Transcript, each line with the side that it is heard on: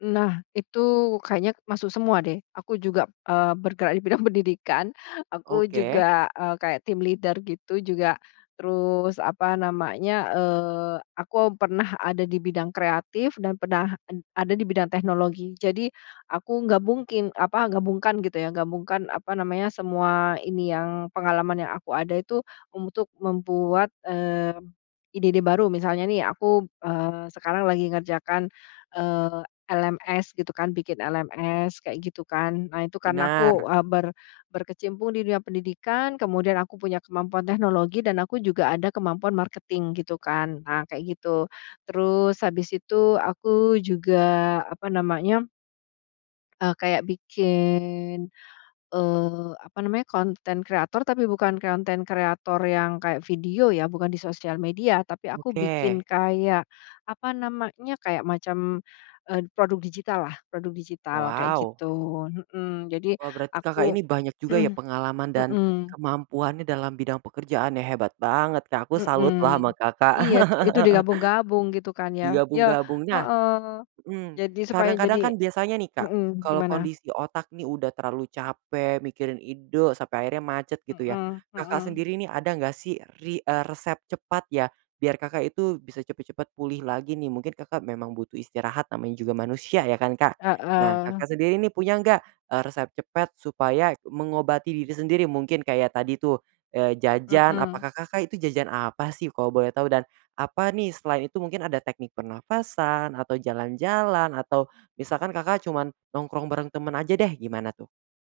left: Nah, itu kayaknya masuk semua deh, aku juga, eee, bergerak di bidang pendidikan, aku
right: Oke.
left: juga, eee, kayak team leader gitu juga, terus apa namanya, eee, aku pernah ada di bidang kreatif dan pernah ad ada di bidang teknologi jadi aku gabungking apa gabungkan gitu ya, gabungkan apa namanya semua ini yang pengalaman yang aku ada itu untuk membuat, mmm, ide-ide baru, misalnya nih aku, eee, sekarang lagi ngerjakan, eee, LMS gitu kan bikin LMS kayak gitu kan. Nah, itu kan aku
right: Benar.
left: ber eee, berkecimpung di dunia pendidikan kemudian aku punya kemampuan teknologi dan aku juga ada kemampuan marketing gitu kan. Nah, kayak gitu, terus habis itu aku juga apa namanya eee, kayak bikin, eee, apa namanya konten kreator tapi bukan konten kreator yang kayak video ya, bukan di sosial media. Tapi aku bikin
right: Oke.
left: kayak, apa namanya, kayak macam, eee, produk digital lah, produk digital kayak
right: Wow.
left: gitu, hmm jadi
right: Wah, berarti, Kakak
left: aku
right: ini banyak juga ya pengalaman dan
left: mhm.
right: kemampuannya dalam bidang pekerjaannya, hebat banget, Kak, aku
left: Mhm.
right: salut lah sama, Kakak.
left: Iya tu itu digabung-gabung gitu kan ya.
right: Di
left: Ya
right: gabung-gabungnya.
left: heeh.
right: Mhm.
left: Jadi supaya
right: Kadang-kadang
left: jadi
right: kan biasanya nih, Kak,
left: mhm,
right: kalo
left: gimana?
right: kondisi otak nih udah terlalu capek mikirin ide sampai akhirnya macet gitu ya,
left: Mhm
right: Kakak
left: mhm.
right: sendiri nih, ada nggak sih ri eee, resep cepat ya, biar Kakak, itu bisa cepet-cepet pulih lagi nih mungkin, Kakak, memang butuh istirahat namanya juga manusia ya kan, Kak. Nah,
left: Heeh.
right: Kakak sendiri nih punya enggak, eee, resep cepat supaya mengobati diri sendiri mungkin kayak tadi tuh, eee, jajan,
left: Mhm.
right: apakah, Kakak itu jajan apa sih, kalo boleh tahu dan apa nih selain itu mungkin ada teknik pernafasan atau jalan-jalan atau misalkan, Kakak cuman nongkrong bareng temen aja deh, gimana tuh?